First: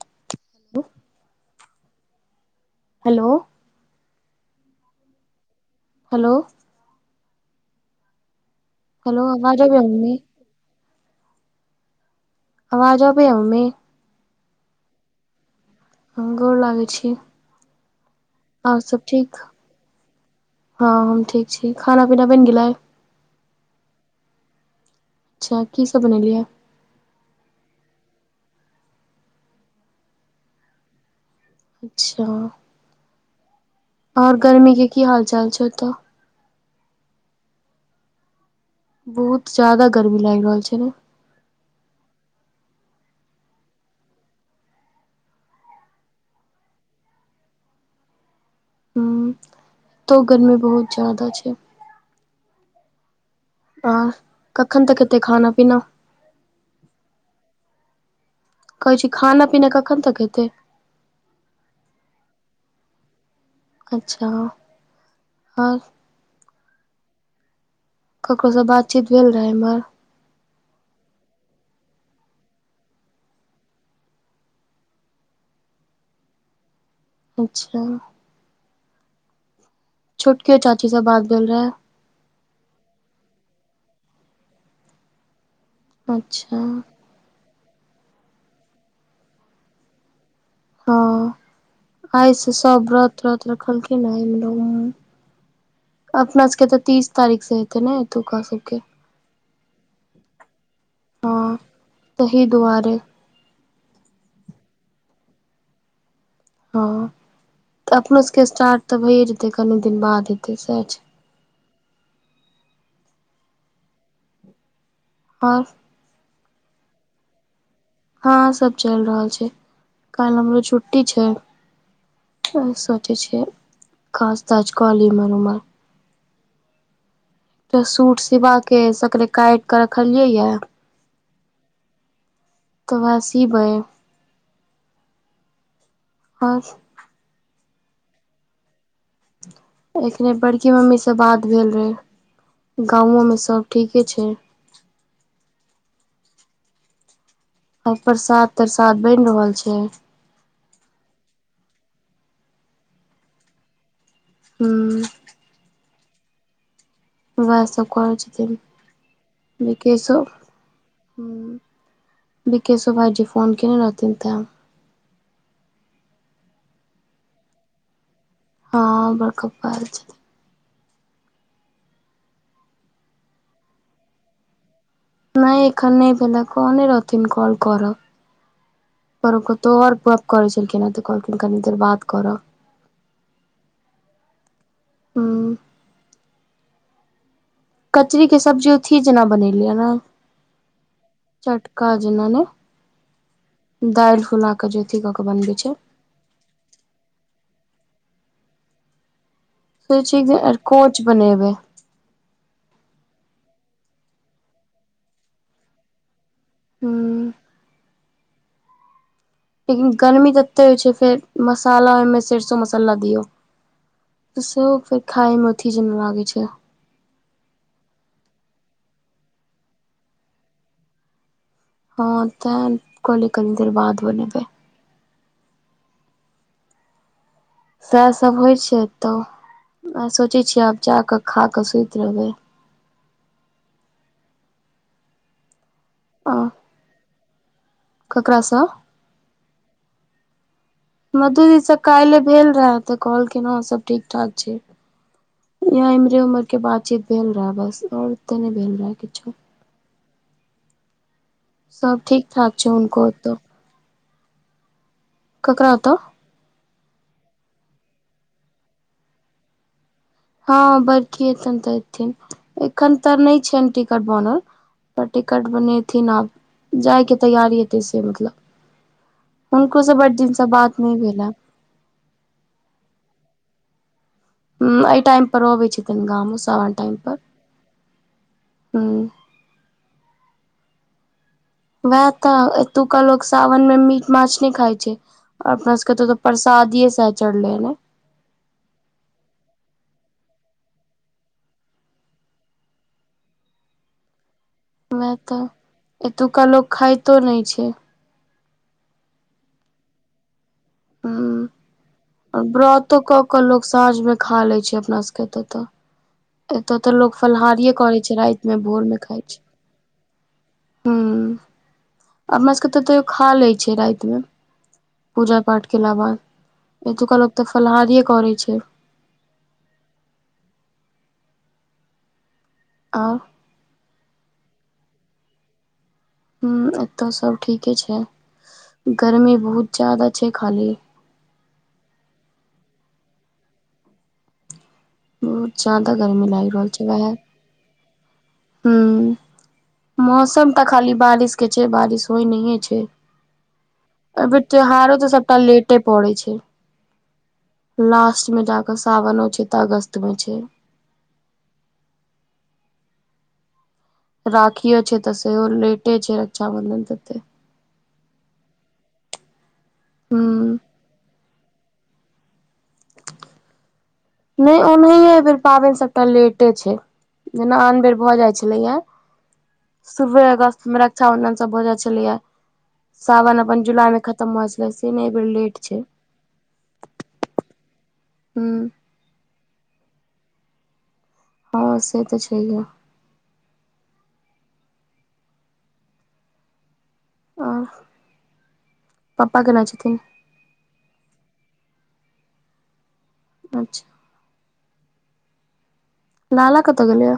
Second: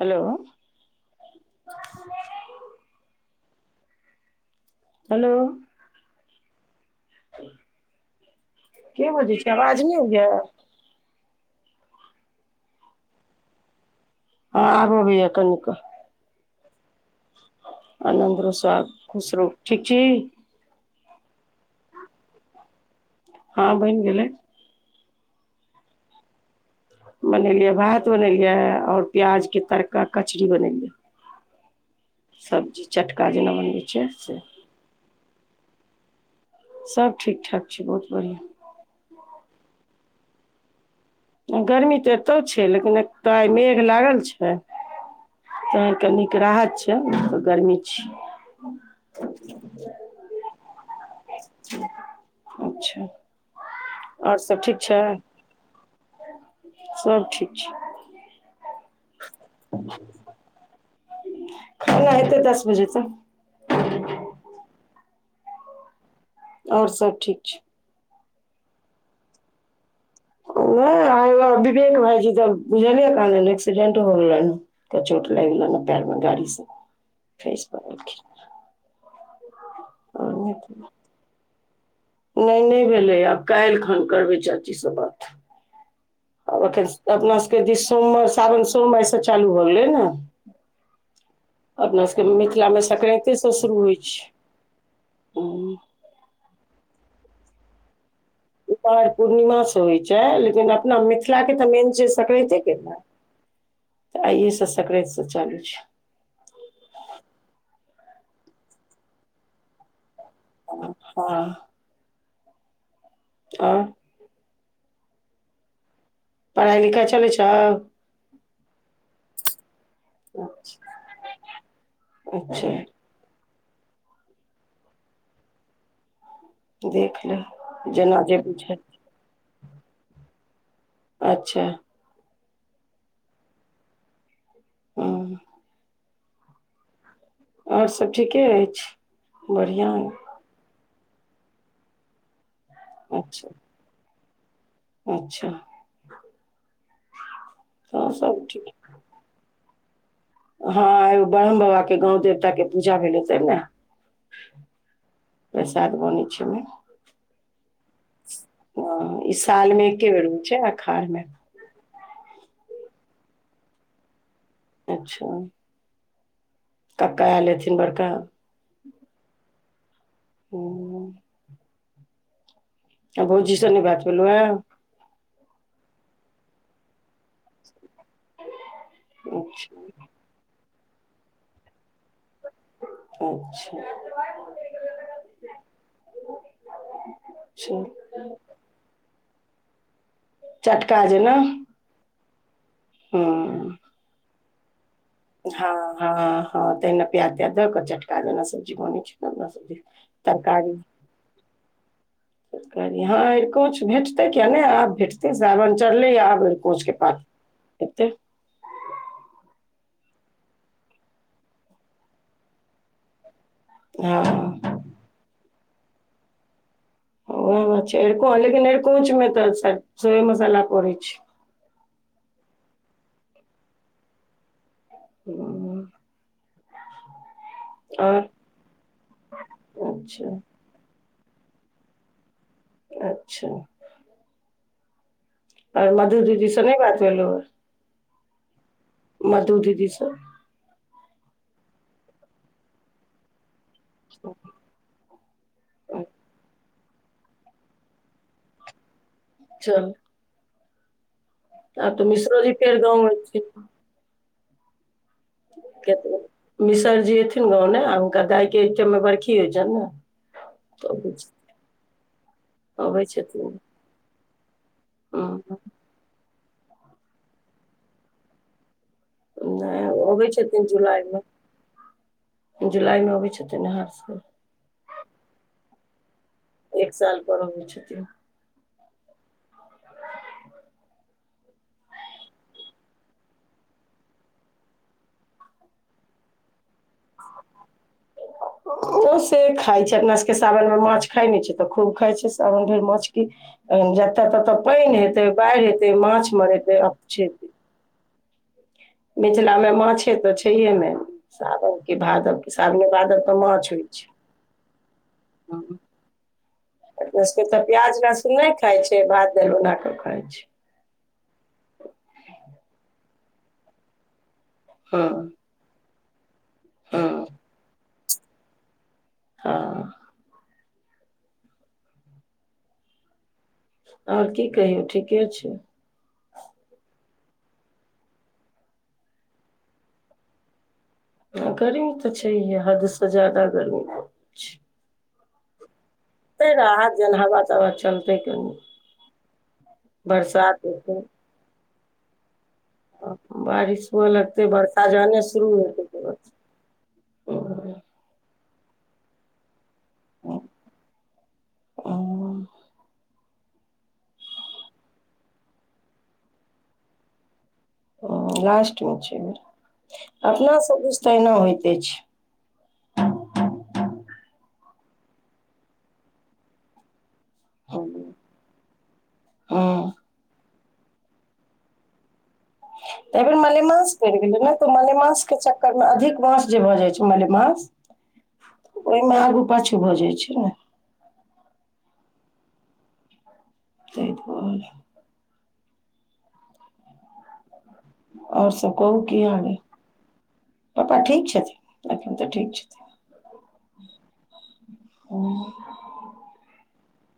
Hello. ब। [unintelligible] Hello. Hello. Hello. के hello बजै छै अबैया आवाज नइ मम्मी आबइया आवाज आबैमे हँ आब अबैया कनिकऽ' गौर लागै छी। अनन्द रहुं। आओर सब ठीक हँ हम ठीक छी खाना पीना बनि गेलइ ह? हँ बइन गेलै अच्छा की सब बनेलियै बनेलियै भात बनेलियै और प्याज के तड़का कचड़ी बनेलियै। अच्छा सब्जी चटका जेना बनबै छै आओर से गर्मी के की हाल-चाल छै। तऽ' सब ठीक-ठाक छै बहुत बढ़ियाँ। बहुत ज्यादा गर्मी लाइग रहल छै न? गर्मी तऽ'एतौ छै, लेकिन एतऽ' आइ मेघ लागल छै। तऽ' कनीक राहत छै गर्मी छियै हूँ एतौ गर्मी बहुत ज्यादा छै। अच्छा हाँ आओर सब ठीक कखन छै तक हेतै खाना-पीना? सब ठीक छै। कहै छी खाना-पीना कखन तक हेतै? खाना हेतै दस बजे तक। अच्छा [inaudible] आओर? आओर सब ठीक छै। ककरो सं बातचीत भेल रहै इम्हर? ओएह आइ ओ विवेक भाइजी द बुझलियै कहाँ दैन एक्सीडेंट भ गेलैनहें। त चोट लागि गेलैनएं पैरमें गाड़ी सं खसि अच्छा पड़लखिन। आओर छोटकीओ चाची सं बात भेल रहा। नै-नै भेलैया आब कालिखन करबै चाची सं बात अच्छा आब अखैन स त अपना सबके दिस सोम आ सावन सोम आइ सं चालू भ गेलै ने। हँ [inaudible] अपना सबके आइ से मिथिला में सब व्रत संकरैते व्रत सं शुरू होइ रखलखिन ह छै। लोग हुं। अपना सबके त तीस तारीख सं ऐ। कमाउ खुब, खाउ खुब। उपाइ पूर्णिमा सं होइ छै लेकिन अपना मिथिलाके हँ त मेन छै तहि संकरैते के दुआरे न। त आइए सं संकरैत सं चालू छै। हँ, त अपनो सबके स्टार्ट त भैए जेतै, कनी दिन बाद हेतै सैह छै। हं। आओर? आओर? पढ़ाई-लिखाई चलै छौ? हँ सब चलि रहल छै, कालि हमरो अच्छा छुट्टी छै। [inaudible] अच्छा आओर सब? जे छै, [inaudible] काज-ताज क ली एम्हर-उम्हर‌ देख एकटा लेब जेना सूट जे बुझै सिबाके अछि, तकरे काटिक रखलियैए। अच्छा। ओकर बाद सीबै। हं। आओर? आओर सब ठीकेअछि बढ़ियां। एकबेर बड़की मम्मी सं बात भेल रहै गाँवो में अच्छा सब ठीके छै। अच्छा। [inaudible] आ सब प्रसाद ठीक तरसाद बनि रहल छै? हँ एगो ब्रह्म बाबाके गाँव देवताके पूजा भेलै तैं द्वारा। हुं। प्रसाद बनै छलै। वैह सब करै छथिन? हं ई सालमे एके बिकेशो बेर होइ छै, अखाढ़मे। विकेशो भाइजी फोन केने रहथिन तें अच्छा। कक्काआएल हेथिन बड़का? हँ बड़का पप्पा आएल छथिन। ओ। आ भौजी सं नै बात भेलौया। नहि एखन नहि भेले कहने रहथिन कॉल करब पर ओ कतौ और गप करै छलखिनए तऽ कहलखिन कनी देर बाद करब। अच्छा। हूँ छै। कचरी के सब्जी उथि जेना बनेलियै ए ना। चटका जेना। काजेना ने हँ दालि फुला क जे अथी क क हँ हँ हँ तहिना प्याज त्याज दऽ कऽ चटका जेना सब्जी बनै छै। तेना सब्जी सोचइ छियै जे अरिकोंच बनेबै। तरकारि हँ अरिकोंच भेटतै किया नहि, आब भेटतै सावन चढलै आब अरिकोंच के हूँ पात एतै। लेकिन गर्मी तत्ते होय छै, फेर मसाला ओहिमे सरसो मसाला दियौ। हँ सेहो फेर खायमे अथि जेना लागै छै। हं ओहो बात छै अरिकों लेकिन अरिकोंच मे तऽ सरिसोए मसाला पड़ै छै। हँ तैं कहलियै कनी देर बाद बनेबै। [unintelligible] सएह आओर सब होइ छै अतऽ। अच्छा सोचै छियै आब जा कऽ खा कऽ सुति रहबै। अच्छा। आर मधु दीदी स नहि बात भेलहुए? ककरास? मधु दीदीस। मधु दीदी स काइले भेल रहे तऽ कहलखिन हं सब ठीक ठाक छै। यैह इम्हरे उम्हर के बातचीत भेल रहै बस आओर त नहि भेल रहे किछो। चल। सब ठीक मिश्रोजी ठाक छै फेर हुनको गाँव ओतऽ। एलखिन ककरा ओतऽ मिसर जी एथिन गाँव ने आब हुनका दायके एहि टाइममे बरखी होइ छनि ने। हँ, तऽ अबै बरखी हेतन तऽ एथिन एखन अबै तऽ नहि छथिन छनि टिकट बनल। पर टिकट हँ बनेथिन आब जायके तैयार हेतै से मतलब। नहि हुनको स बड़ अबै दिनसँ छथिन बात नहि जुलाई भेलए। मे जुलाई मे अबै छथिन ने हर साल। हूं एहि टाइम पर अबै छथिन गाम सावन एक टाइम पर। साल अबै छथिन हूं। वएह तऽ एतुका लोक साावन में मीट माछ नहि खाइ छै। आ अपना सबके एत त परसादिये सैह चढ़लैयै ने। ओ से खाइ छै। अपना सबके सावन मे माछ खाइ नहि छै तऽ खूब खाइ छै सावन भरि माछ की। अ जतऽ ततऽ पानि वएह हेतै तऽ बाढ़ि हेतै माछ एतुका लोक मरेतै खाइतो अपछे नहि छै मिथिला मे माछे तऽ छैहे ने ह सावन कि भादव। सावने व्रतो क भादव तऽ क लोग माछ होइ साँझ में खा ले छै अपना सबके एतत। छै एतऽ तऽ लोक अपना सबके तऽ फलहारिेये प्याज करै छै लहसुन राति नहि मे भोर मे खाइ भात छै। दालि बना कऽ खाइ छै हूं अपना सबके तऽ तैयो खा लै छै राति मे। हँ पूजा पाठ केला बाद एतुका हँ लोक तऽ फलहारिये करै छै। ह। आ आओर की कहियौ ठीके छै। हूं अतौ सब ठीके छै गर्मी बहुत जादा छै खाली। हं गर्मी तऽ छैहे हद स ज्यादा गर्मी। छै बहुत जादा गर्मी लागि रहल छै वहै। हावा तावा चलतै केहु। हूं मौसम तऽ खाली हेतै बारिश के छै बारिश होइ नहिये छै। बारिश हुअ एय फेर लगतै बरसा त्यौहारो तऽ जहने सबटा शुरू लेटे हेतै पड़ै तुरत छै। लास्ट मे जाकऽ सावनो छै तऽ अगस्त में छै। अ ओं राखीयो छै तऽ सेहो लेटे छै रक्षाबंधन तते। हँ लास्टमे छै अय बेर, हूं अपना सब दिश तऽ अहिना होइते छै। नहि ओनहिए एहि बेेर पाबैन सबटा लेटे छै। जेना आन बेर भऽ जाइ छलैए। हँ शुरूवे अगस्त मे रक्षााबंधन सब हो जाइ छलैए। तऽ एहि बेर मलेमास पड़ि गेलै भऽ जाइ नऽ, छलै तऽ से नहि एहि मलेमास बेर के लेट छै चक्कर मे अधिक मास जे भ जाइ छै मलेमास। हूं। ओय मे आगू-पाछू भऽ जाइ छै ने। हँ से तऽ छैहे। तैं तऽ भ गेलै। आं। अओर सब कहू कि हाल अय। पप्पा ठीक छथिन? अखन तऽ ठीक छथिन। अच्छा ओं लाला कतऽ गेलै यऽ?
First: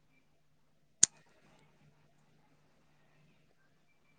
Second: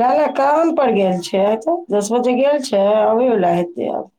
नाला काम पर गैल छै तऽ, दस बजे गेल छै अबै वला हेतै आब।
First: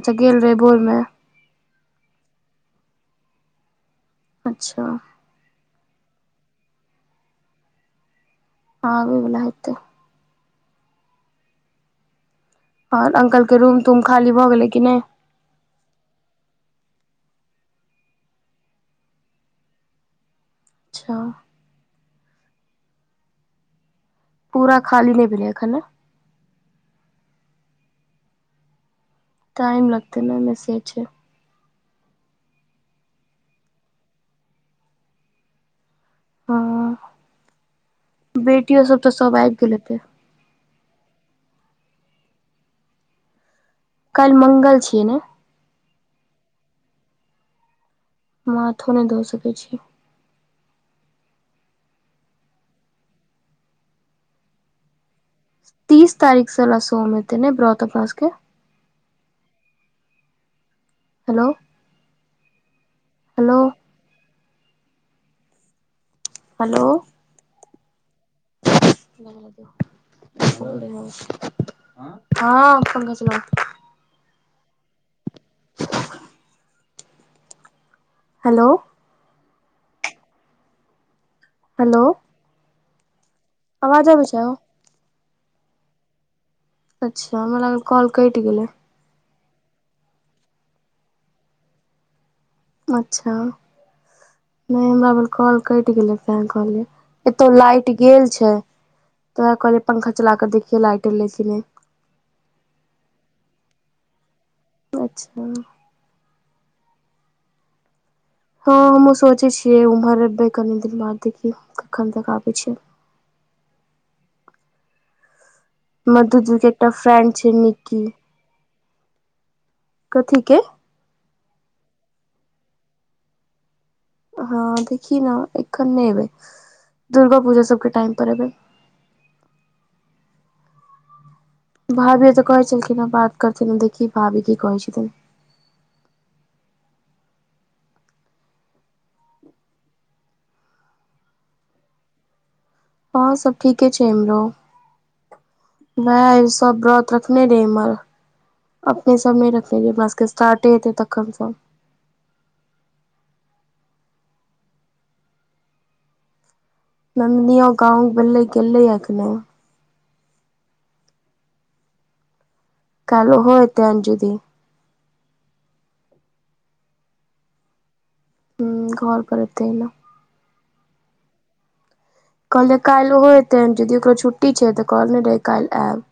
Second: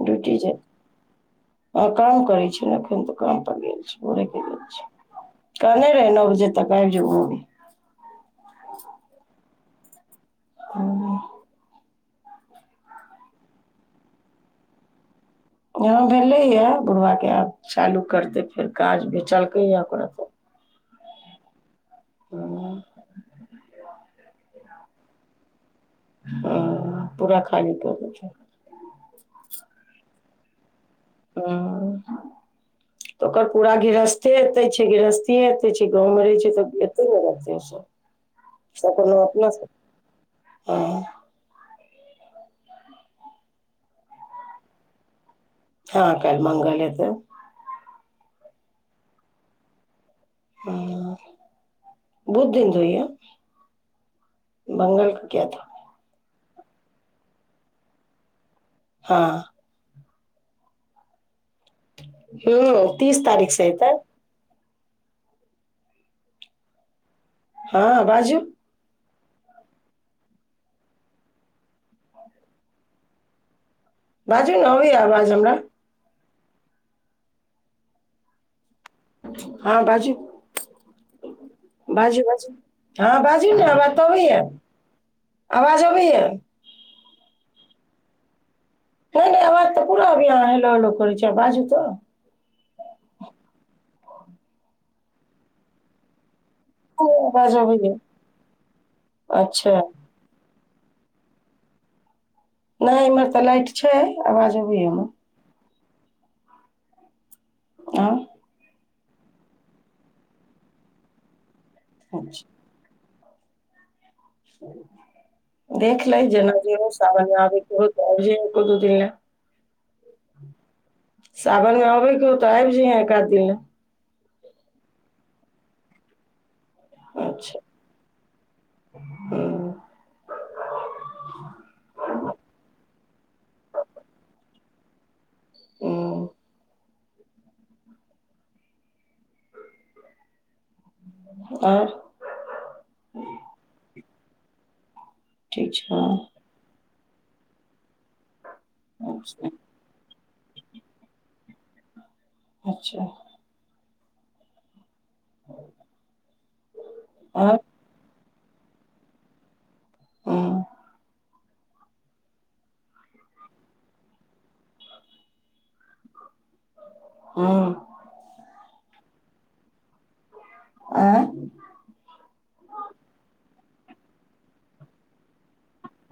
अच्छा ड्यूटी गेल जे रहै भोर मे। हँ काम करै छै ने एखन तऽ, काम पर गेल छय भोरे गेल अइछ। अच्छा कहने रहै नौ बजे तक आबि जेबौ। आबै बला हेतै। [unintelligible] अओर अंकल के रूम-तूम खाली भऽ गेलै कि नहि? हँ भेलै यें बुढ़वा के आब, चालू करतें फेर काज, बेचलकै यें ओकरा सऽ अच्छा। हँ। पूरा खाली नहि भेलै यें एखन ने। हँ पूरा खाली कऽ देतै। टाइम लगतै ने ओयमे से छय। हँ तऽ ओकर पूरा गृहस्थे एतय छै, गृहस्थिये एतय छै गाँंव मऽ रहै छय हँ तऽ एतै ने रहतै बेटियो ओसब सब तऽ कोनो अपना आबि सब गेल हेतै हँ काल्हि मंगल छियै ने। हँ काइल मंगल हेतै। माथो नहि धो सकै छी। हूं बहुत दिन धोइहं। मंगल कऽ कियाऽ धो तीस तारीख सऽ ला सोम हेतैने ब्रत अपना सबके। हँ। हेलो। ह्म तीस तारीख हेलो से एतय। हेलो। हँ बाजू। [inaudible] हँ पहुँचलौ। बाजू न अबैया आवाज हमरा। हेलो। हँ बाजू हेलो बाजू बाजू। हँ बाजू न आवाज तऽ आबै अबैया छै आवाज अबैया। अच्छा हमरा लागल कॉल कैट गेलय। नै नै आबज तऽ पूरा अबया आहाँ हेलो हेलो करे छिये बाजू त। अच्छा नहि हमरा भेल कॉल कटि गेलै तेँ कहलियै। एतौ आवाज लाइट अबैये गेल छै त वह अच्छा कहलियै पंखा चला क देखिये लाइट एले कि नै। नहि इम्हर तऽ लाइट छै आवाज अबैया हमरा। छः आ। हँ हमहु सोचे छीयै उम्हर एबै कनि दिन बाद देखि कखन तक अच्छा आबे छिय। देख लही जेना मधुजी के जे एकटा हउ साबन फ्रेंड मे छै आब के हो निक्की त आइब जहें एक दू दिन ल। कथि के? सावन मे अबैके हौ तऽ आबि जयहे एकाध दिन ल। हँ देखि न एखन नय एबै दुर्गा पूजा सब के टाइम पर एबै। हुं भाभी तऽ कहै छलखिन हँ बात करथिन देखी भाभी की कहै छथिन। हुं ओर। हँं सब ठीके छै इम्हरो ठीक छै नै हँ आइ सब ब्रत रखने रहिए इम्हर अपने सब नहि रखने रहिए [inaudible] स्टारटे हेते तखन स। अच्छा। आओर नन्दनियो गाँव बलैगलै आखने। हूँ कायल ओहो एतै आइनजदी। ह्म ह्म घर पर अबतियौ। ऐ कहलै काल्हि ओहो ऐते अंजुयदि ओकरो छुट्टी छै त कहलने रहै काल्हि आयब।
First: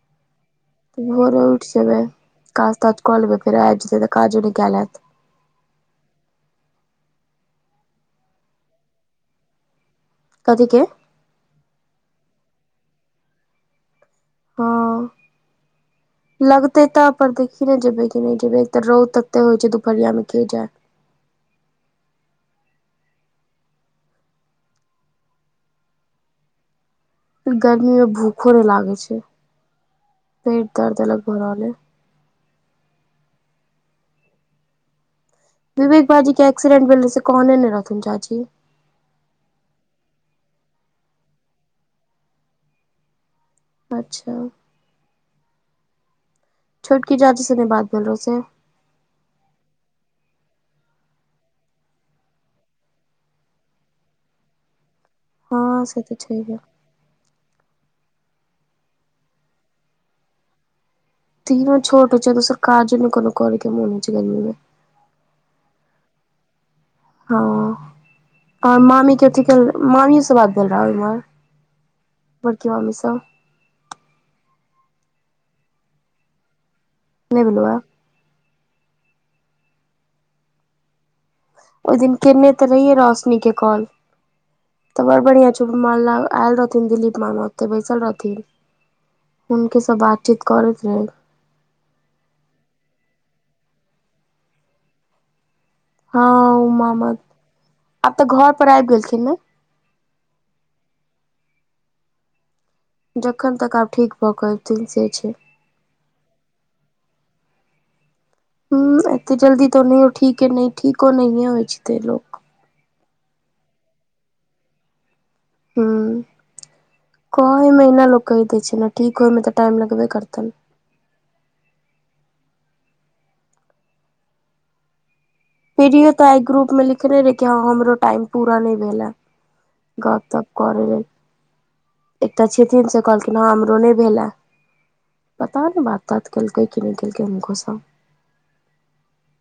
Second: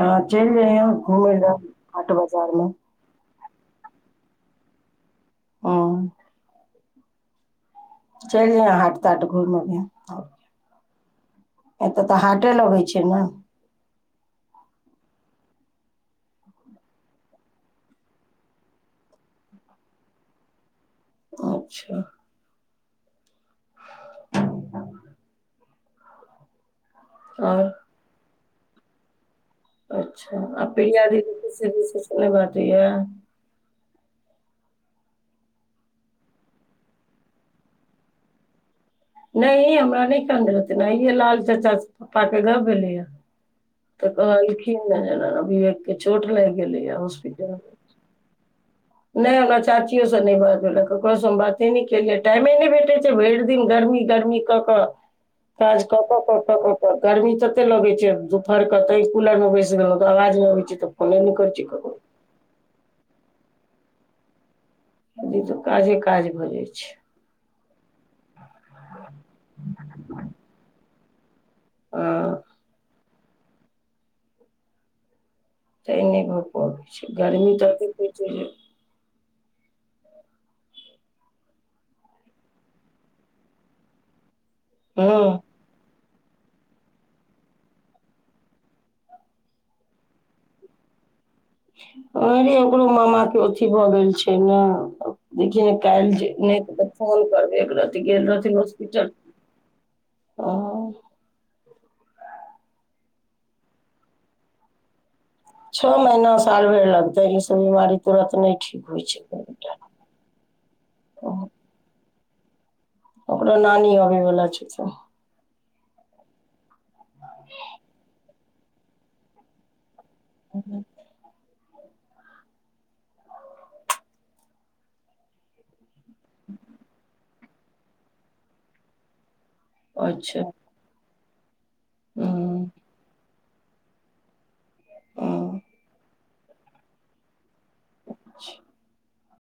हँ चैल जाइय तऽ घुमे ल हाट बाजार मे। क लेबेय फेर आइब जेबै काजो नहि केल हेत। ह अ चलि जायह हाट ताट घुम अभीह। कथि के? एतय तऽ हाटे लगै छै ने? हँ। लगते त पर देखी ने जेबे कि नहि जेबे एक तऽ रौद तते होइ छै दुपहरिया मे के जाय। अच्छा। आओर गर्मी मे भूखो नै लागै छै। अच्छा! आ पेट दर्द प्रिया अलग भऽ दीदी रहल अइ सेहो ससुराल मे भेटैय। विवेक बाजी के एक्सीडेंट भेले, से कहने ने रहथिन चाची? नहि हमरा नहि कहने रहथिन, आइए लाल चाचा के पप्पा से गप्प भेलेया। तऽ अच्छा कहलखिन है, एना -एना विवेक के चोट लाइग गेलय है, होॉस्पिटल पंद्रह सौ नहि हमरा चाचियो से नहि बात भेले, ककरोसँ हम बाते नहि केलियै, टाइमे नहि भेटैत छै, भरि दिन गर्मी -गर्मी। केकर, हँ काज से कऽ तऽ -कऽ -कऽ। छैहे तऽ गर्मी तते लगैत छै दुपहरके, तै कूलरमे बैस गेलहुँ, तऽ आवाज नहि अबैत छै, तऽ फोने नहि करै छी दिनो ककरो छोटे होइ छै, दोसर काजो नै कोनो करऽ के मोन होइए छै, गरमी मे। से तऽ काजे -काज भऽ जाइत छै। हँ, आर मामी के अथि, मामी से बात भेल रहे ओइमे? हँ बड़की मामी से? तांइऽ नहि भऽ पबैत छै, नहि गरमी भेलहुँ हँ तते होइ छै जे। ओहि दिन केने तऽ रहियै रोशनी के कॉल, तऽ बड़ हँ बढ़िया महल्ला आयल रहथिन दिलीप मामा, ओतऽ बैसल रहथिन। हुनके सँ बातचीत करैत छलियनि। ओनहिये ओकरो मामाके के अथी भऽ गेल छै ने? देखियौ काल्हि हँ ठीक नहि ओ हेतै त, मामा फोन करबै एक रति आब तऽ गेल घर रहथिन पर आबि हॉस्पिटल। गेलखिन ने हॅं। जखन तक आब ठीक भऽ के एथिन से छै। छअ महीना साल भर लगतै, इ सब बीमारी तुरन्त नहि ठीक हूॅं, होइ छै एते जल्दी बेटा। त ओनहियो ठीके नहि, ठीको नहिये होइ छै, तइयो। ओकरो नानी अबै वला छथिन। हू, कहै मे ओहिना लोक कहि दै छै ने, ठीक होइमे तऽ टाइम लगबे करतनि। प्रियो तऽ आय ग्रुप मे लिखने रहे, कि हँ हमरो टाइम पूरा नहि भेल ए। गप अच्छा -तप करै लेल, एकटा हँ छथिन से कहलखिन। ओना हमरो नहि भेल हें, हँ पता नहि बात -तात केलकै कि नहि केलकै हुनको सं? अच्छा!